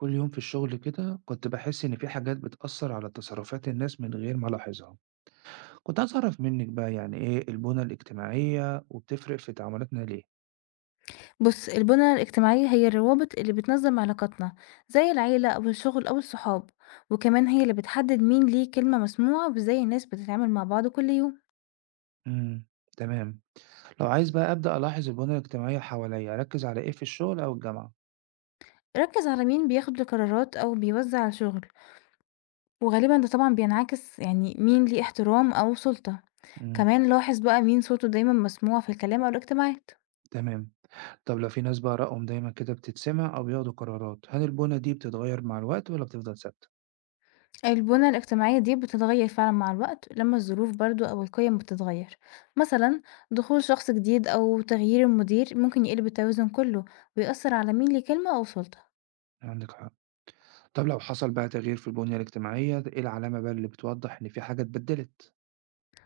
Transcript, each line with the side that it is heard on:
right: كل يوم في الشغل كده كنت بحس إن في حاجات بتأثر على تصرفات الناس من غير ما ألاحظها. كنت عايز أعرف منك بقى يعني إيه البنى الاجتماعية وبتفرق في تعاملاتنا ليه؟
left: بص، البنى الاجتماعية هي الروابط اللي بتنظم علاقاتنا، زي العيلة أو الشغل أو الصحاب. وكمان هي اللي بتحدد مين ليه كلمة مسموعة وازاي الناس بتتعامل مع بعض كل يوم.
right: امم. تمام. لو عايز بقى أبدأ ألاحظ البنى الاجتماعية حواليا أركز على إيه في الشغل أو الجامعة؟
left: ركز على مين بياخد القرارات أو بيوزع الشغل، وغالبا ده طبعا بينعكس يعني مين ليه احترام أو سلطة.
right: امم.
left: كمان لاحظ بقى مين صوته دايما مسموع في الكلام أو الاجتماعات.
right: تمام. طب لو في ناس بقى رأيهم دايما كده بتتسمع أو بياخدوا قرارات هل البنى دي بتتغير مع الوقت ولا بتفضل ثابتة؟
left: البنى الاجتماعية دي بتتغير فعلا مع الوقت لما الظروف برضو أو القيم بتتغير. مثلا، دخول شخص جديد أو تغيير المدير ممكن يقلب التوازن كله، ويأثر على مين ليه كلمة أو سلطة.
right: عندك حق. طب لو حصل بقى تغيير في البنية الاجتماعية إيه العلامة بقى اللي بتوضح إن في حاجة اتبدلت؟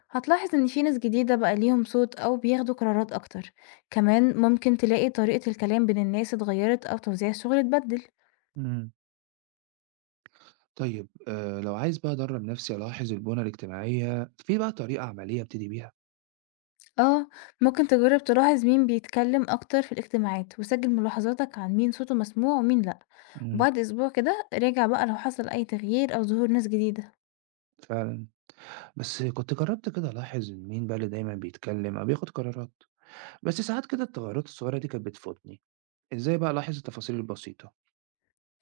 left: هتلاحظ إن في ناس جديدة بقى ليهم صوت أو بياخدوا قرارات أكتر. كمان ممكن تلاقي طريقة الكلام بين الناس اتغيرت أو توزيع الشغل اتبدل.
right: مم. طيب لو عايز بقى أدرّب نَفْسي ألاحظ البُنى الاجتماعية، في بقى طريقة عملية أبتدي بيها؟
left: اه، ممكن تجرب تلاحظ مين بيتكلم أكتر في الاجتماعات وسجل ملاحظاتك عن مين صوته مسموع ومين لأ.
right: إمم.
left: وبعد أسبوع كده راجع بقى لو حصل أي تغيير أو ظهور ناس جديدة.
right: فعلًا، بس كنت جرّبت كده ألاحظ مين بقى اللي دايمًا بيتكلّم أو بياخُد قرارات، بس ساعات كده التغيّرات الصغيرة دي كانت بتفوتني، إزاي بقى ألاحظ التفاصيل البسيطة؟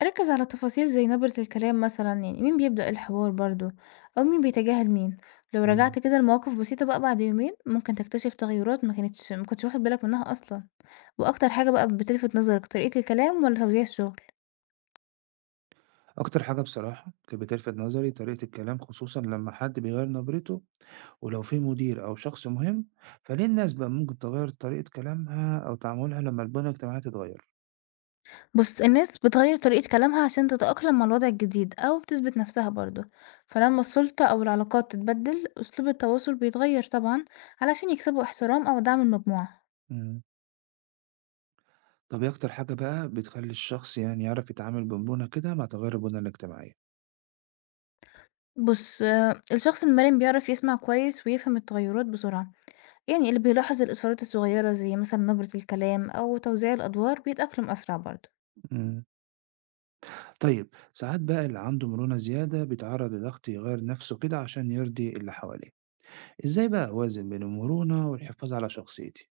left: ركز على تفاصيل زي نبرة الكلام، مثلا يعني مين بيبدأ الحوار برضو أو مين بيتجاهل مين. لو
right: إمم.
left: رجعت كده لمواقف بسيطة بقى بعد يومين ممكن تكتشف تغيرات ما كنتش واخد بالك منها أصلا. وأكتر حاجة بقى بتلفت نظرك طريقة الكلام ولا توزيع الشغل؟
right: أكتر حاجة بصراحة كانت بتلفت نظري طريقة الكلام خصوصًا لمّا حد بيغيّر نبرته، ولو في مدير أو شخص مهم، فليه الناس بقى ممكن تغيّر طريقة كلامها أو تعاملها لمّا البُنى الاجتماعية تتغيّر؟
left: بص، الناس بتغير طريقة كلامها عشان تتأقلم مع الوضع الجديد أو بتثبت نفسها برضو. فلما السلطة أو العلاقات تتبدل أسلوب التواصل بيتغير طبعا، علشان يكسبوا احترام أو دعم المجموعة.
right: إمم. طب إيه أكتر حاجة بقى بتخلّي الشخص يعني يعرف يتعامل بمرونة كده مع تغيّر البنى الاجتماعية؟
left: بص آه، الشخص المرن بيعرف يسمع كويس ويفهم التغيرات بسرعة. يعني اللي بيلاحظ الإشارات الصغيرة زي مثلا نبرة الكلام أو توزيع الأدوار بيتأقلم أسرع برضه.
right: إمم. طيب ساعات بقى اللي عنده مرونة زيادة بيتعرّض لضغط يغيّر نَفْسه كده عشان يرضي اللي حواليه، إزاي بقى أوازن بين المرونة والحفاظ على شخصيتي؟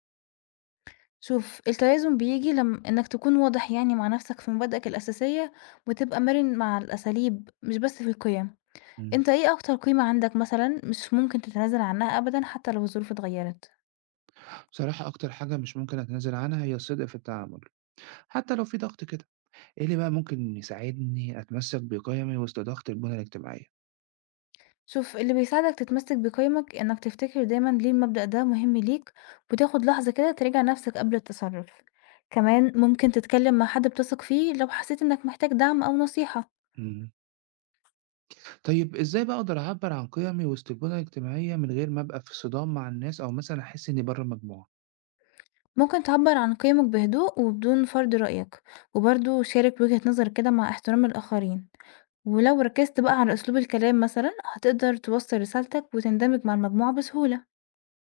left: شوف، التوازن بيجي لما إنك تكون واضح يعني مع نفسك في مبادئك الأساسية، وتبقى مرن مع الأساليب مش بس في القيم.
right: إمم.
left: انت ايه أكتر قيمة عندك مثلا مش ممكن تتنازل عنها أبدا حتى لو الظروف اتغيرت؟
right: بصراحة أكتر حاجة مش ممكن أتنازل عنها هي الصدق في التعامل، حتى لو في ضغط كده، إيه اللي بقى ممكن يساعدني أتمسّك بقيمي وسط ضغط البنى الاجتماعية؟
left: شوف، اللي بيساعدك تتمسك بقيمك إنك تفتكر دايما ليه المبدأ ده مهم ليك، وتاخد لحظة كده تراجع نفسك قبل التصرف. كمان ممكن تتكلم مع حد بتثق فيه لو حسيت إنك محتاج دعم أو نصيحة.
right: إمم. طيب إزاي بقى أقدر أعبّر عن قيمي وسط البنى الاجتماعية من غير ما أبقى في صدام مع الناس أو مثلًا أحس إني برّه المجموعة؟
left: ممكن تعبر عن قيمك بهدوء وبدون فرض رأيك، وبرضه شارك وجهة نظرك كده مع احترام الآخرين. ولو ركزت بقى على أسلوب الكلام مثلا هتقدر توصل رسالتك وتندمج مع المجموعة بسهولة.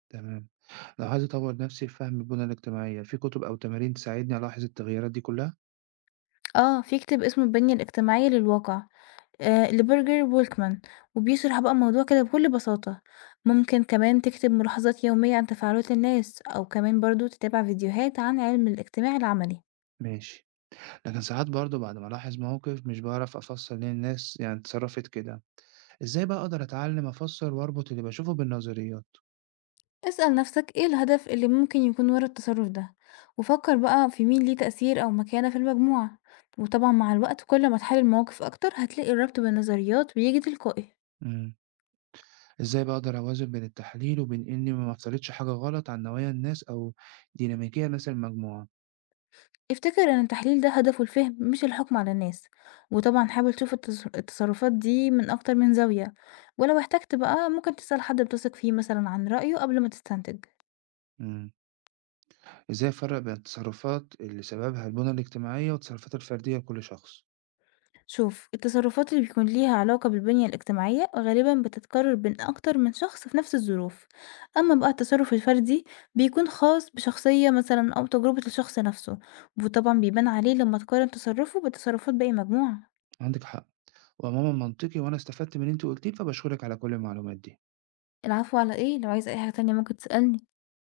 right: تمام. لو عايز أطوّر نفسي في فهم البنى الاجتماعية، في كتب أو تمارين تساعدني ألاحظ التغييرات دي كلّها؟
left: اه، في كتاب اسمه البنية الاجتماعية للواقع، آه لبرجر وولكمان، وبيشرح بقى الموضوع كده بكل بساطة. ممكن كمان تكتب ملاحظات يومية عن تفاعلات الناس أو كمان برضو تتابع فيديوهات عن علم الاجتماع العملي.
right: ماشي. لكن ساعات برضه بعد ما ألاحظ موقف مش باعرف أفسّر ليه الناس يعني اتصرّفت كده. إزاي بقى أقدر أتعلّم أفسّر وأربط اللي باشوفه بالنظريات؟
left: اسأل نفسك إيه الهدف اللي ممكن يكون ورا التصرف ده، وفكر بقى في مين ليه تأثير أو مكانة في المجموعة. وطبعا مع الوقت كل ما تحلل مواقف أكتر هتلاقي الربط بين النظريات بيجي تلقائي.
right: إمم. إزاي بقى أقدر أوازن بين التحليل وبين إني ما أفترضش حاجة غلط عن نوايا الناس أو ديناميكية مثلًا المجموعة؟
left: افتكر إن التحليل ده هدفه الفهم مش الحكم على الناس. وطبعا حاول تشوف التصرفات دي من أكتر من زاوية. ولو احتجت بقى ممكن تسأل حد بتثق فيه مثلا عن رأيه قبل ما تستنتج.
right: إمم. إزاي أفرق بين التصرفات اللي سببها البنى الاجتماعية والتصرفات الفردية لكل شخص؟
left: شوف، التصرفات اللي بيكون ليها علاقة بالبنية الاجتماعية غالبا بتتكرر بين أكتر من شخص في نفس الظروف. أما بقى التصرف الفردي، بيكون خاص بشخصية مثلا أو تجربة الشخص نفسه، وطبعا بيبان عليه لما تقارن تصرفه بتصرفات باقي مجموعة.
right: عندك حق. وعموما منطقي وأنا استفدت من اللي أنت قلتيه فبشكرك على كل المعلومات دي.
left: العفو على ايه، لو عايزة اي حاجة تانية ممكن تسألني.